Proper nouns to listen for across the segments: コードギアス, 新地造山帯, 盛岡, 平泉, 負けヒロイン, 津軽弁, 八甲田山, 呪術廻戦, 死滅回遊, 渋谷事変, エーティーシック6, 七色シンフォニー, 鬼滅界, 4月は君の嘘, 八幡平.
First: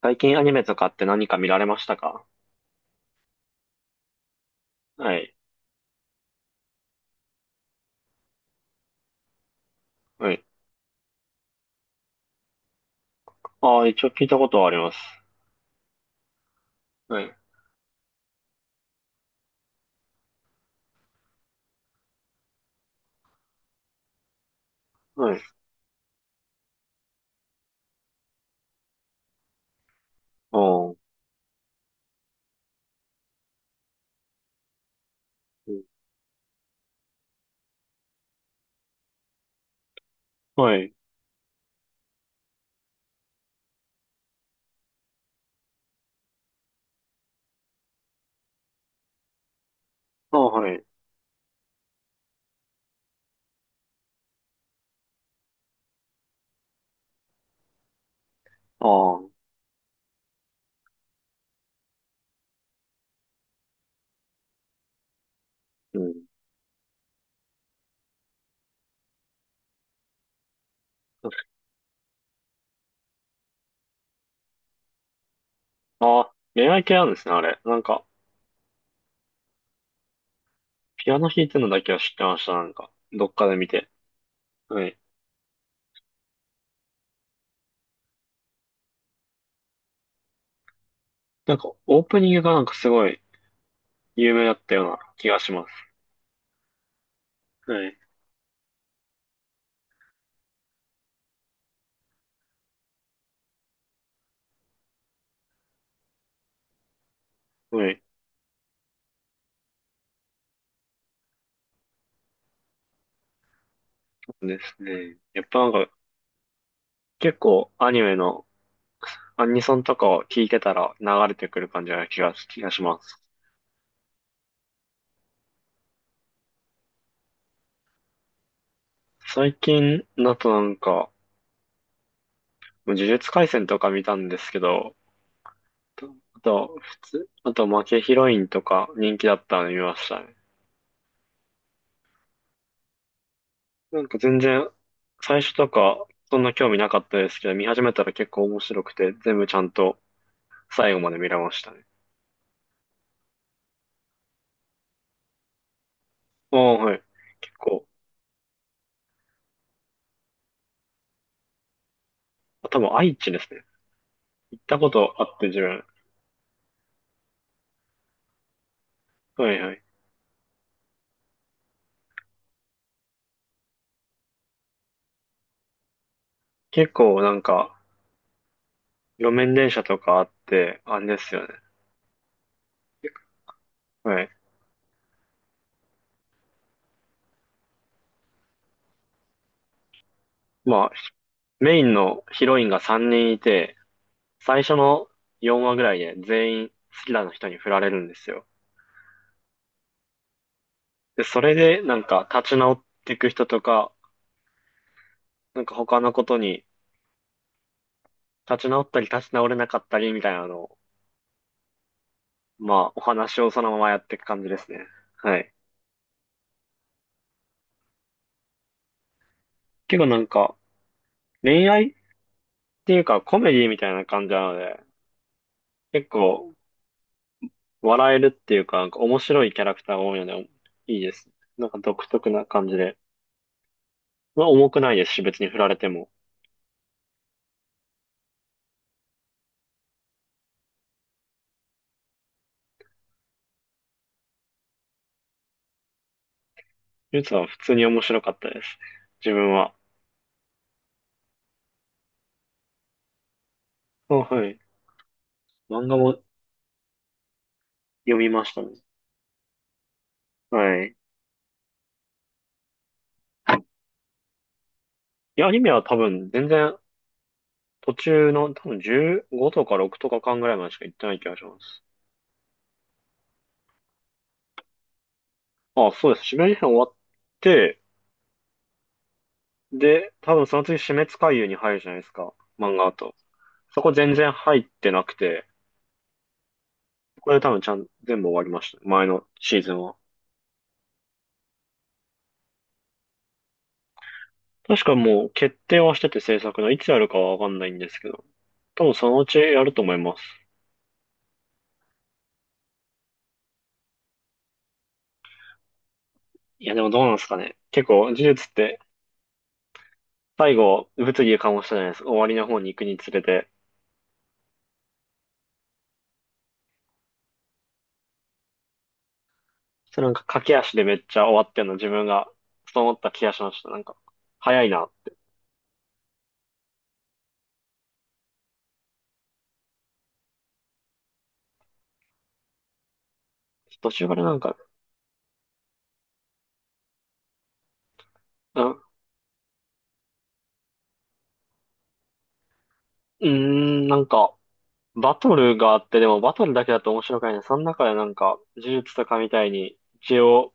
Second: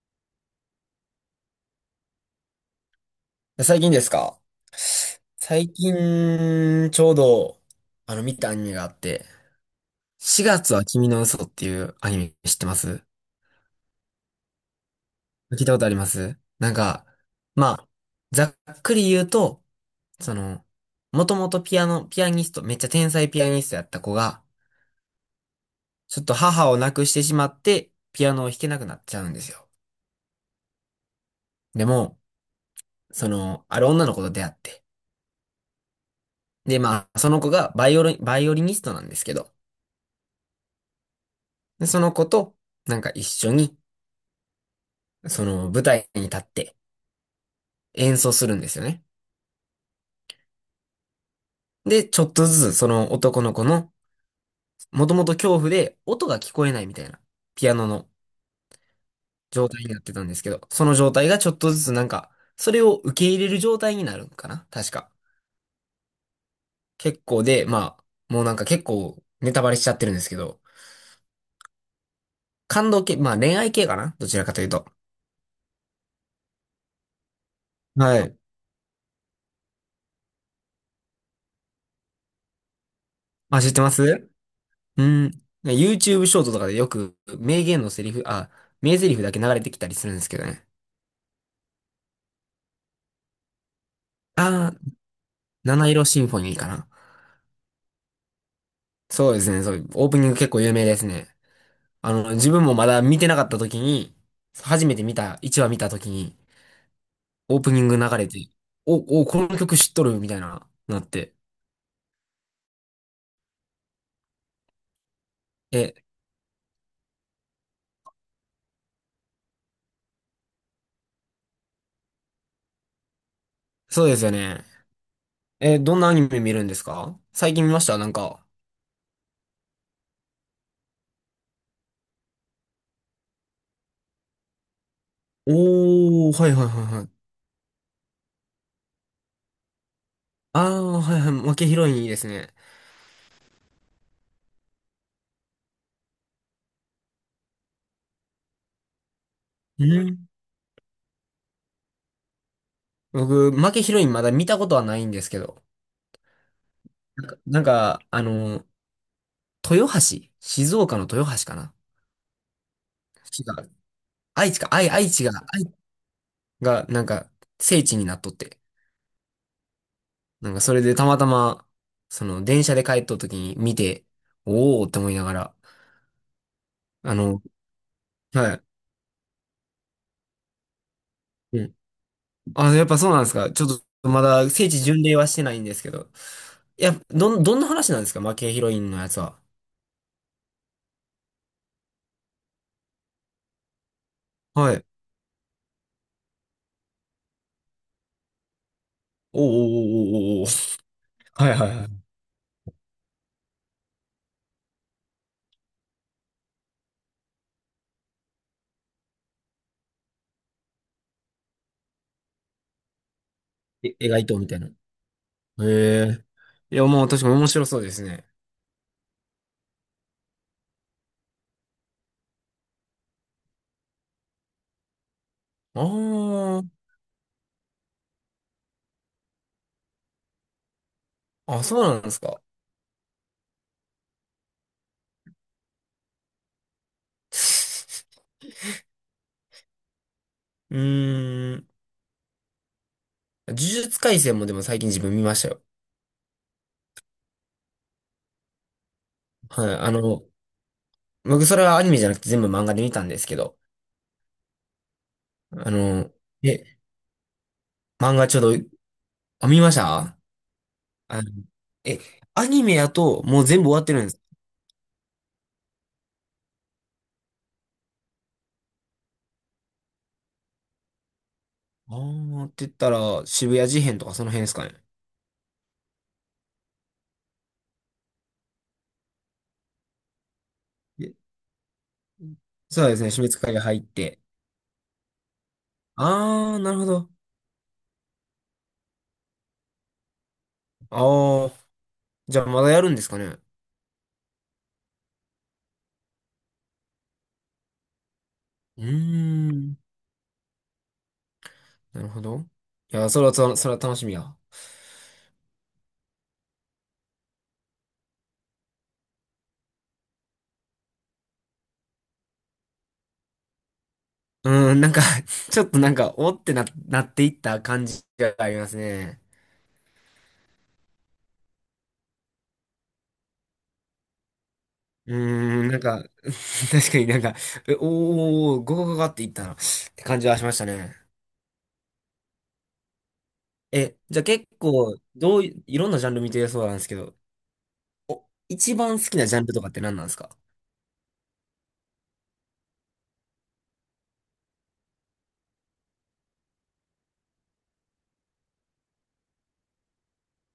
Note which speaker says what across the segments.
Speaker 1: 最近アニメとかって何か見られましたか？
Speaker 2: 最近ですか？
Speaker 1: はい。
Speaker 2: 最近、ちょうど、見たアニメがあって、
Speaker 1: はい。
Speaker 2: 4月は君の嘘っていうアニメ知ってます？
Speaker 1: ああ、一応聞いたことはあります。
Speaker 2: 聞いたことあります？なんか、
Speaker 1: はい。
Speaker 2: まあ、ざっくり言うと、その、もともとピアノ、ピアニスト、めっちゃ天才ピアニストやった子が、
Speaker 1: はい。
Speaker 2: ちょっと母を亡くしてしまって、ピアノを弾けなくなっちゃうんですよ。
Speaker 1: ああ、う
Speaker 2: でも、ある女の子と出会って、
Speaker 1: ん。
Speaker 2: で、まあ、その子がバイオリン、バイオリニストなんですけど、
Speaker 1: はい。
Speaker 2: で、その子と、なんか一緒に、その舞台に立って演奏するんですよね。
Speaker 1: ああ、はい。
Speaker 2: で、ちょっとずつその男の子の、もともと恐怖で音が聞こえないみたいな、ピアノの
Speaker 1: ああ、
Speaker 2: 状態になってたんですけど、その状態がちょっとずつなんか、それを受け入れる状態になるんかな確か。
Speaker 1: うん。
Speaker 2: 結構で、まあ、もうなんか結構ネタバレしちゃってるんですけど、感動系、まあ恋愛系かなどちらかというと。
Speaker 1: ああ、恋愛系なんですね、あれ。
Speaker 2: はい。
Speaker 1: ピアノ弾いてるのだけは知ってました、なんか。どっかで
Speaker 2: あ、
Speaker 1: 見
Speaker 2: 知って
Speaker 1: て。
Speaker 2: ます。
Speaker 1: はい。
Speaker 2: うん。YouTube ショートとかでよく名言のセリフ、あ、名台詞だけ流れてきたりするんですけどね。
Speaker 1: なんか、オープニングがなんかすごい有名だっ
Speaker 2: あ
Speaker 1: た
Speaker 2: あ、
Speaker 1: ような気がします。
Speaker 2: 七色シンフォニーかな。
Speaker 1: はい。
Speaker 2: そうですね、そう、オープニング結構有名ですね。自分もまだ見てなかった時に、初めて見た、1話見た時に、オープニン
Speaker 1: は
Speaker 2: グ
Speaker 1: い。
Speaker 2: 流れて、お、お、この曲知っとるみたいな、なって。
Speaker 1: そうですね。やっぱなんか、
Speaker 2: え、
Speaker 1: 結構アニメのアニソンとかを聞いてたら流れてくる感じな気がします。
Speaker 2: そうですよね。え、どんなアニメ見るんですか？最近見ました？なんか。
Speaker 1: 最近だとなんか、呪術廻戦とか見たんですけど、と
Speaker 2: おー、
Speaker 1: あ
Speaker 2: はいはい
Speaker 1: と、
Speaker 2: はい
Speaker 1: 普
Speaker 2: はい。
Speaker 1: 通、あと負けヒロインとか人気だったの見ましたね。
Speaker 2: あー、はいはい、負けヒロインいいですね。
Speaker 1: なんか全然、最初とかそんな興味なかったですけど、見始めたら結構面白くて、全部ちゃん
Speaker 2: う
Speaker 1: と
Speaker 2: ん、
Speaker 1: 最後まで見れましたね。
Speaker 2: 僕、負けヒロインまだ見たことはないんですけど。
Speaker 1: ああ、はい。
Speaker 2: なんか、
Speaker 1: 結
Speaker 2: なん
Speaker 1: 構、
Speaker 2: か豊橋、静岡の豊橋かな？
Speaker 1: 多分愛知で
Speaker 2: 滋
Speaker 1: すね。
Speaker 2: 賀、愛知
Speaker 1: 行っ
Speaker 2: か、
Speaker 1: た
Speaker 2: 愛、
Speaker 1: こ
Speaker 2: 愛
Speaker 1: と
Speaker 2: 知
Speaker 1: あ
Speaker 2: が、
Speaker 1: って自
Speaker 2: 愛
Speaker 1: 分。
Speaker 2: が、なんか、聖地になっとって。
Speaker 1: はいはい。
Speaker 2: なんか、それでたまたま、電車で帰っとった時に見て、おーって思いながら、
Speaker 1: 結
Speaker 2: あ
Speaker 1: 構なん
Speaker 2: の、
Speaker 1: か、
Speaker 2: は
Speaker 1: 路面電車とかあって、あれですよね。
Speaker 2: い。うん。あ、やっぱそうなんですか。ちょっと、ま
Speaker 1: はい。
Speaker 2: だ、聖地巡礼はしてないんですけど。いや、どん、どんな話なんですか負けヒロインのやつは？
Speaker 1: まあ、メインのヒロインが3人いて、最
Speaker 2: は
Speaker 1: 初
Speaker 2: い。
Speaker 1: の4話ぐらいで全員好きな人に振られるんですよ。
Speaker 2: おーおーおーおーおー。
Speaker 1: で、そ
Speaker 2: は
Speaker 1: れ
Speaker 2: いはい
Speaker 1: で
Speaker 2: は
Speaker 1: なんか立ち直っていく人とか、なんか他のことに立ち直ったり立ち直れなかったりみたいなのを、まあお話をそのま
Speaker 2: い。
Speaker 1: まやっ
Speaker 2: え、
Speaker 1: てい
Speaker 2: 描
Speaker 1: く
Speaker 2: いとう
Speaker 1: 感
Speaker 2: み
Speaker 1: じ
Speaker 2: た
Speaker 1: で
Speaker 2: いな。
Speaker 1: す
Speaker 2: へ
Speaker 1: ね。はい。
Speaker 2: え。いや、もう確かに面白そうですね。
Speaker 1: 結構なんか恋愛っていうかコメディみたいな感じなので、
Speaker 2: あ
Speaker 1: 結構
Speaker 2: ー。
Speaker 1: 笑えるっていうか、なんか面白いキャラクターが多いので、いいです。
Speaker 2: あ、
Speaker 1: なんか
Speaker 2: そうなん
Speaker 1: 独
Speaker 2: です
Speaker 1: 特
Speaker 2: か。
Speaker 1: な感じで。まあ重くないですし、別に振られても。
Speaker 2: うーん。呪術廻戦もでも最近自分見ましたよ。
Speaker 1: ゆつは普通に面白かったです。自分
Speaker 2: は
Speaker 1: は。
Speaker 2: い。僕それはアニメじゃなくて全部漫画で見たんですけど、
Speaker 1: あ、はい。
Speaker 2: あ
Speaker 1: 漫画
Speaker 2: の、
Speaker 1: も
Speaker 2: え、
Speaker 1: 読
Speaker 2: 漫画
Speaker 1: み
Speaker 2: ち
Speaker 1: ま
Speaker 2: ょ
Speaker 1: し
Speaker 2: う
Speaker 1: たね。
Speaker 2: ど、あ、見ました。
Speaker 1: はい。い
Speaker 2: あの、え、アニメやともう全部終わってるんです。
Speaker 1: や、アニメは多分全然途中の多分15とか6とか間ぐらいまでしか行ってない気がします。
Speaker 2: あーって言ったら渋谷事変とかその辺ですかね。
Speaker 1: あ、そうです。締め編終わって、で、多分その次死滅
Speaker 2: え、
Speaker 1: 回遊に入るじゃないですか。漫
Speaker 2: そ
Speaker 1: 画
Speaker 2: う
Speaker 1: だ
Speaker 2: ですね、
Speaker 1: と。
Speaker 2: 鬼滅界が入
Speaker 1: そ
Speaker 2: っ
Speaker 1: こ全
Speaker 2: て。
Speaker 1: 然入ってなくて、
Speaker 2: あー、なるほど。
Speaker 1: これで多分ちゃん、全部終わりました。前のシーズンは。
Speaker 2: あー、じゃあまだやるんですかね。う
Speaker 1: 確かもう決定はしてて制作のいつやるかはわかんないんですけど、多
Speaker 2: ー
Speaker 1: 分そのうちやる
Speaker 2: ん、
Speaker 1: と思います。
Speaker 2: なるほど。いや、それは、それはそれは楽しみや。
Speaker 1: いや、でもどうなんですかね。結構、呪術って最後、物議を醸したじゃないですか。終わりの方に行くにつれて。
Speaker 2: うん、なんか ちょっとなんか、おってな、なっていった感じがありますね。
Speaker 1: それなんか駆け足でめっちゃ終わってんの、自分が、そう思った気がしました。なんか、早いな。
Speaker 2: うーん、なんか、確かになんか、えおー、ゴゴゴゴっていったな、って感じはしましたね。
Speaker 1: 途
Speaker 2: え、
Speaker 1: 中か
Speaker 2: じゃ
Speaker 1: ら
Speaker 2: あ
Speaker 1: なん
Speaker 2: 結
Speaker 1: か、
Speaker 2: 構、どうい、いろんなジャンル見てるそうなんですけど、
Speaker 1: うん、
Speaker 2: 一番好きなジャンルとかって何なんですか？
Speaker 1: なんか、バトルがあって、でもバトルだけだと面白くないね。その中でなんか、呪術とかみたいに、一応、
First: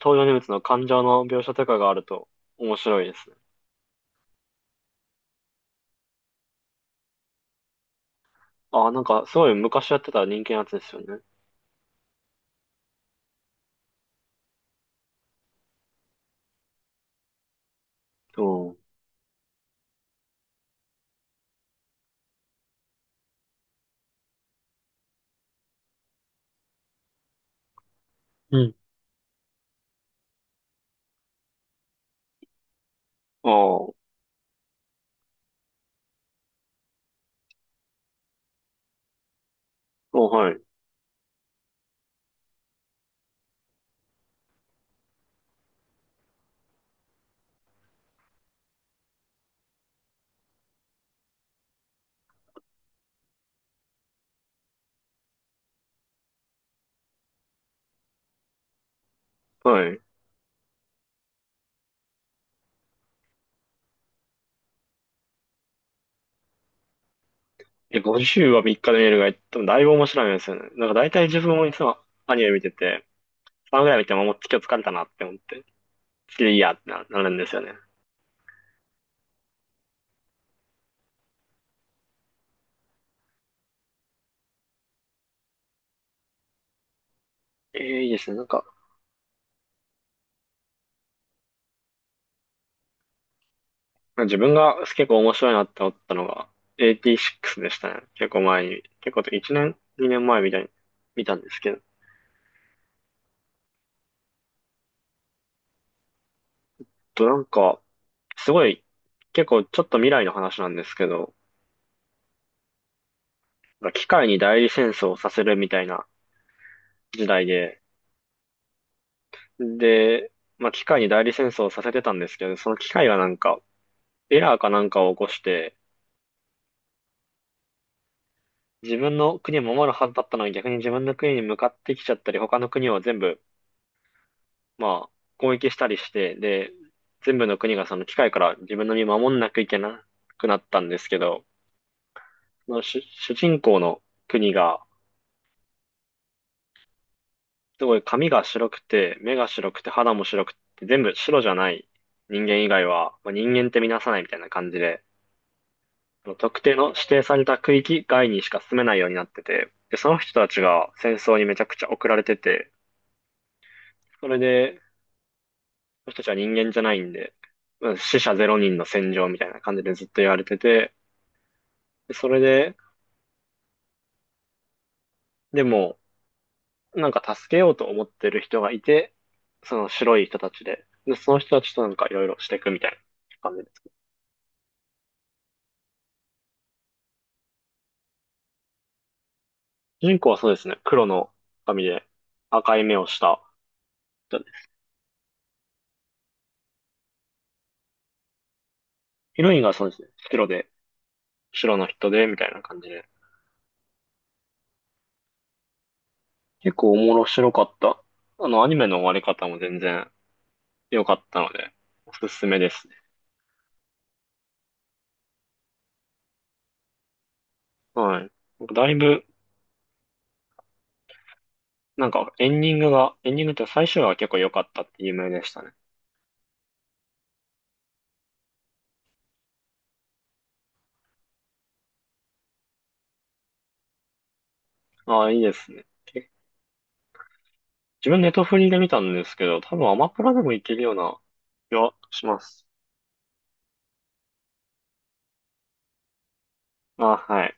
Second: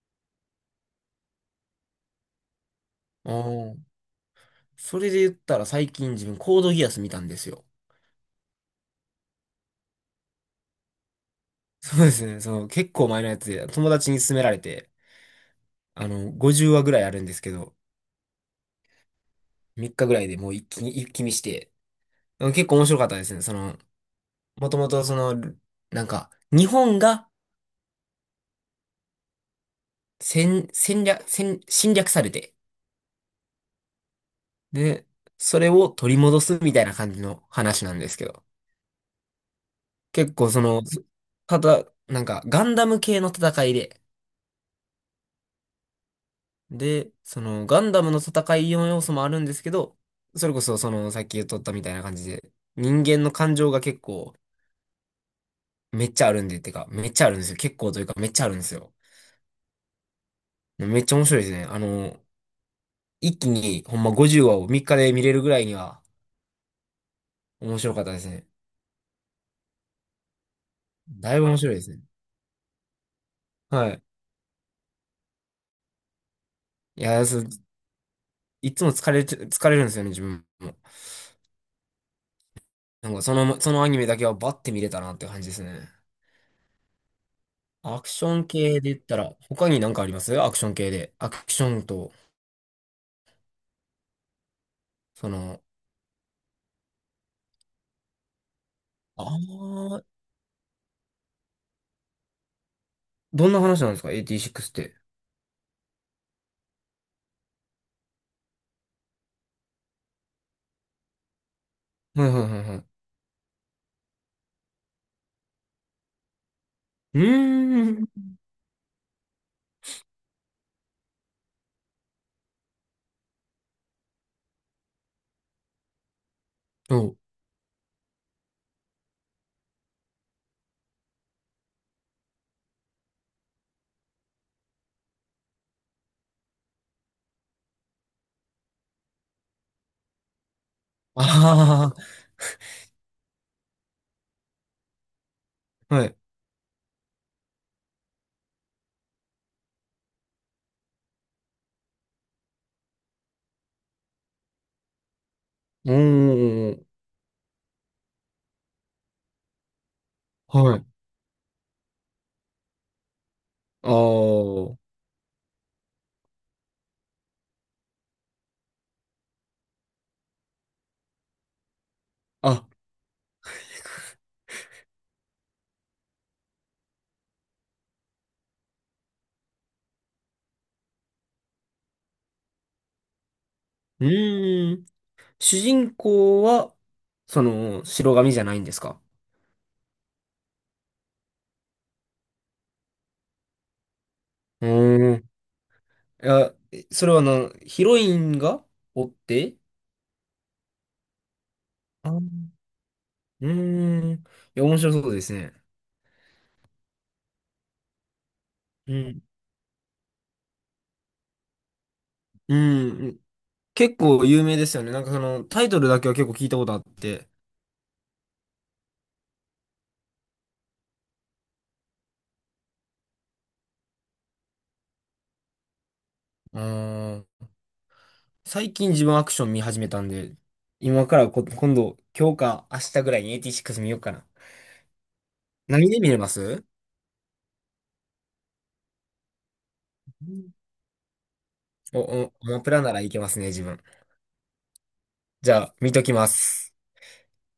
Speaker 1: 登場人物の感情の描写とかがあると面白いです
Speaker 2: あ
Speaker 1: ね。
Speaker 2: あー、それで言ったら最近自分コードギアス見たんですよ。
Speaker 1: ああ、なんか、すごい昔やってた人気のやつですよね。
Speaker 2: そうですね、その結構前のやつで友達に勧められて、50話ぐらいあるんですけど、
Speaker 1: そ
Speaker 2: 3日ぐらいでもう一気に、一気見して、うん、結構面白かったですね。もともとなんか、日本が
Speaker 1: う。うん。
Speaker 2: 戦、戦略、戦、侵略されて、
Speaker 1: ああ、
Speaker 2: で、それを取り戻すみたいな感じの話なんですけど、
Speaker 1: お
Speaker 2: 結構
Speaker 1: はい、
Speaker 2: その、ただ、なんか、ガンダム系の戦いで、で、その、ガンダムの戦いの要素もあるんですけど、それこそその、さっき言っとったみたいな感じで、人間の感情が結構、めっちゃあるんで、てか、めっちゃあるんですよ。結構というか、めっちゃあるんですよ。
Speaker 1: はい。
Speaker 2: めっちゃ面白いですね。一気にほんま50話を3日で見れるぐらいには面白
Speaker 1: え、
Speaker 2: かったですね。
Speaker 1: 50は3日で見れるが、多分だいぶ面白いんですよね。なんか大体
Speaker 2: だ
Speaker 1: 自
Speaker 2: いぶ
Speaker 1: 分
Speaker 2: 面
Speaker 1: もい
Speaker 2: 白いで
Speaker 1: つ
Speaker 2: す
Speaker 1: も
Speaker 2: ね。
Speaker 1: アニメ見てて、3ぐ
Speaker 2: は
Speaker 1: らい
Speaker 2: い。
Speaker 1: 見てももう今日疲れたなって思って、次でいいやって
Speaker 2: い
Speaker 1: な、な
Speaker 2: や、
Speaker 1: るん
Speaker 2: そう、
Speaker 1: ですよね。
Speaker 2: いつも疲れて、疲れるんですよね、自分も。なんかその、そのアニメだけはバッて見れたなって感じですね。
Speaker 1: えー、
Speaker 2: ア
Speaker 1: い
Speaker 2: ク
Speaker 1: いで
Speaker 2: シ
Speaker 1: すね。
Speaker 2: ョ
Speaker 1: なん
Speaker 2: ン
Speaker 1: か、
Speaker 2: 系で言ったら、他に何かあります？アクション系で。アクションと、
Speaker 1: 自分が結構
Speaker 2: そ
Speaker 1: 面白い
Speaker 2: の、
Speaker 1: なって思ったのが、t 6でしたね。結構前に、結構1年、
Speaker 2: ああ、
Speaker 1: 2年前みたいに見たんですけど、
Speaker 2: どんな話なんですかエーティーシック6って？
Speaker 1: となんか、すごい、結構ちょっと未来の話なんですけど、
Speaker 2: はいはいはいはい。
Speaker 1: なんか機械に代理戦争をさせるみたいな
Speaker 2: う
Speaker 1: 時代で、
Speaker 2: ーん。
Speaker 1: で、まあ、機械に代理戦争をさせてたんですけど、その機械がなんか、エラーかなんかを起こして、
Speaker 2: そう。
Speaker 1: 自分の国を守るはずだったのに逆に自分の国に向かってきちゃったり、他の国を全部、まあ、攻撃したりして、で、全部の国がその機械から自分の身を守んなきゃいけなくなったんですけど、
Speaker 2: あ
Speaker 1: 主人公の国が、
Speaker 2: あ、はい。
Speaker 1: すごい髪が白くて、目が白くて、肌も白くて、全部白じゃない人間以外は、まあ、人間って見なさないみたいな感じで、
Speaker 2: お
Speaker 1: 特定
Speaker 2: ー、
Speaker 1: の指定された区域外にしか住めないようになってて、で、その人たち
Speaker 2: はい。
Speaker 1: が戦争にめちゃくちゃ送られてて、それ
Speaker 2: あ
Speaker 1: で、その人たちは人間じゃないんで、うん死者ゼロ人の戦場みたいな感じでずっと言われてて、でそれ
Speaker 2: あ。
Speaker 1: で、でも、なんか助けようと思ってる人がいて、その白い人たちで、で、その人たちとなんかいろいろしていくみたいな感じです。
Speaker 2: うーん。主人公は、その、白髪じゃないんですか？
Speaker 1: 主人公はそうですね、黒の髪で赤い目をした人で、
Speaker 2: うーん。いや、それはな、ヒロインがおっ
Speaker 1: ヒロ
Speaker 2: て。
Speaker 1: インがそうですね、白で、白の人で、みたい
Speaker 2: あ、
Speaker 1: な感じで、
Speaker 2: うーん。いや、面白そうですね。
Speaker 1: 結構面白かった。あの、アニメ
Speaker 2: う
Speaker 1: の終わり
Speaker 2: ん。
Speaker 1: 方も全然良かったので、おすす
Speaker 2: う
Speaker 1: めですね。
Speaker 2: ん。結構有名ですよね。なんかその、タイトルだけは結構聞いたことあって。
Speaker 1: はい。だいぶ、なんかエンディングが、エンディングって最終話が結構良かったって有名でしたね。
Speaker 2: うーん。最近自分アクション見始めたんで、今からこ、今度、今日か明日ぐらいにエイティシック6見ようかな。
Speaker 1: ああ、いいですね。
Speaker 2: 何で見れま
Speaker 1: け
Speaker 2: す？
Speaker 1: 自分ネットフリで見たんですけど、多分アマプ
Speaker 2: う
Speaker 1: ラでも
Speaker 2: ん、
Speaker 1: いけるような気は
Speaker 2: お、
Speaker 1: し
Speaker 2: お、
Speaker 1: ま
Speaker 2: アマ
Speaker 1: す。
Speaker 2: プラならいけますね、自分。じゃあ、見ときます。
Speaker 1: あ、はい。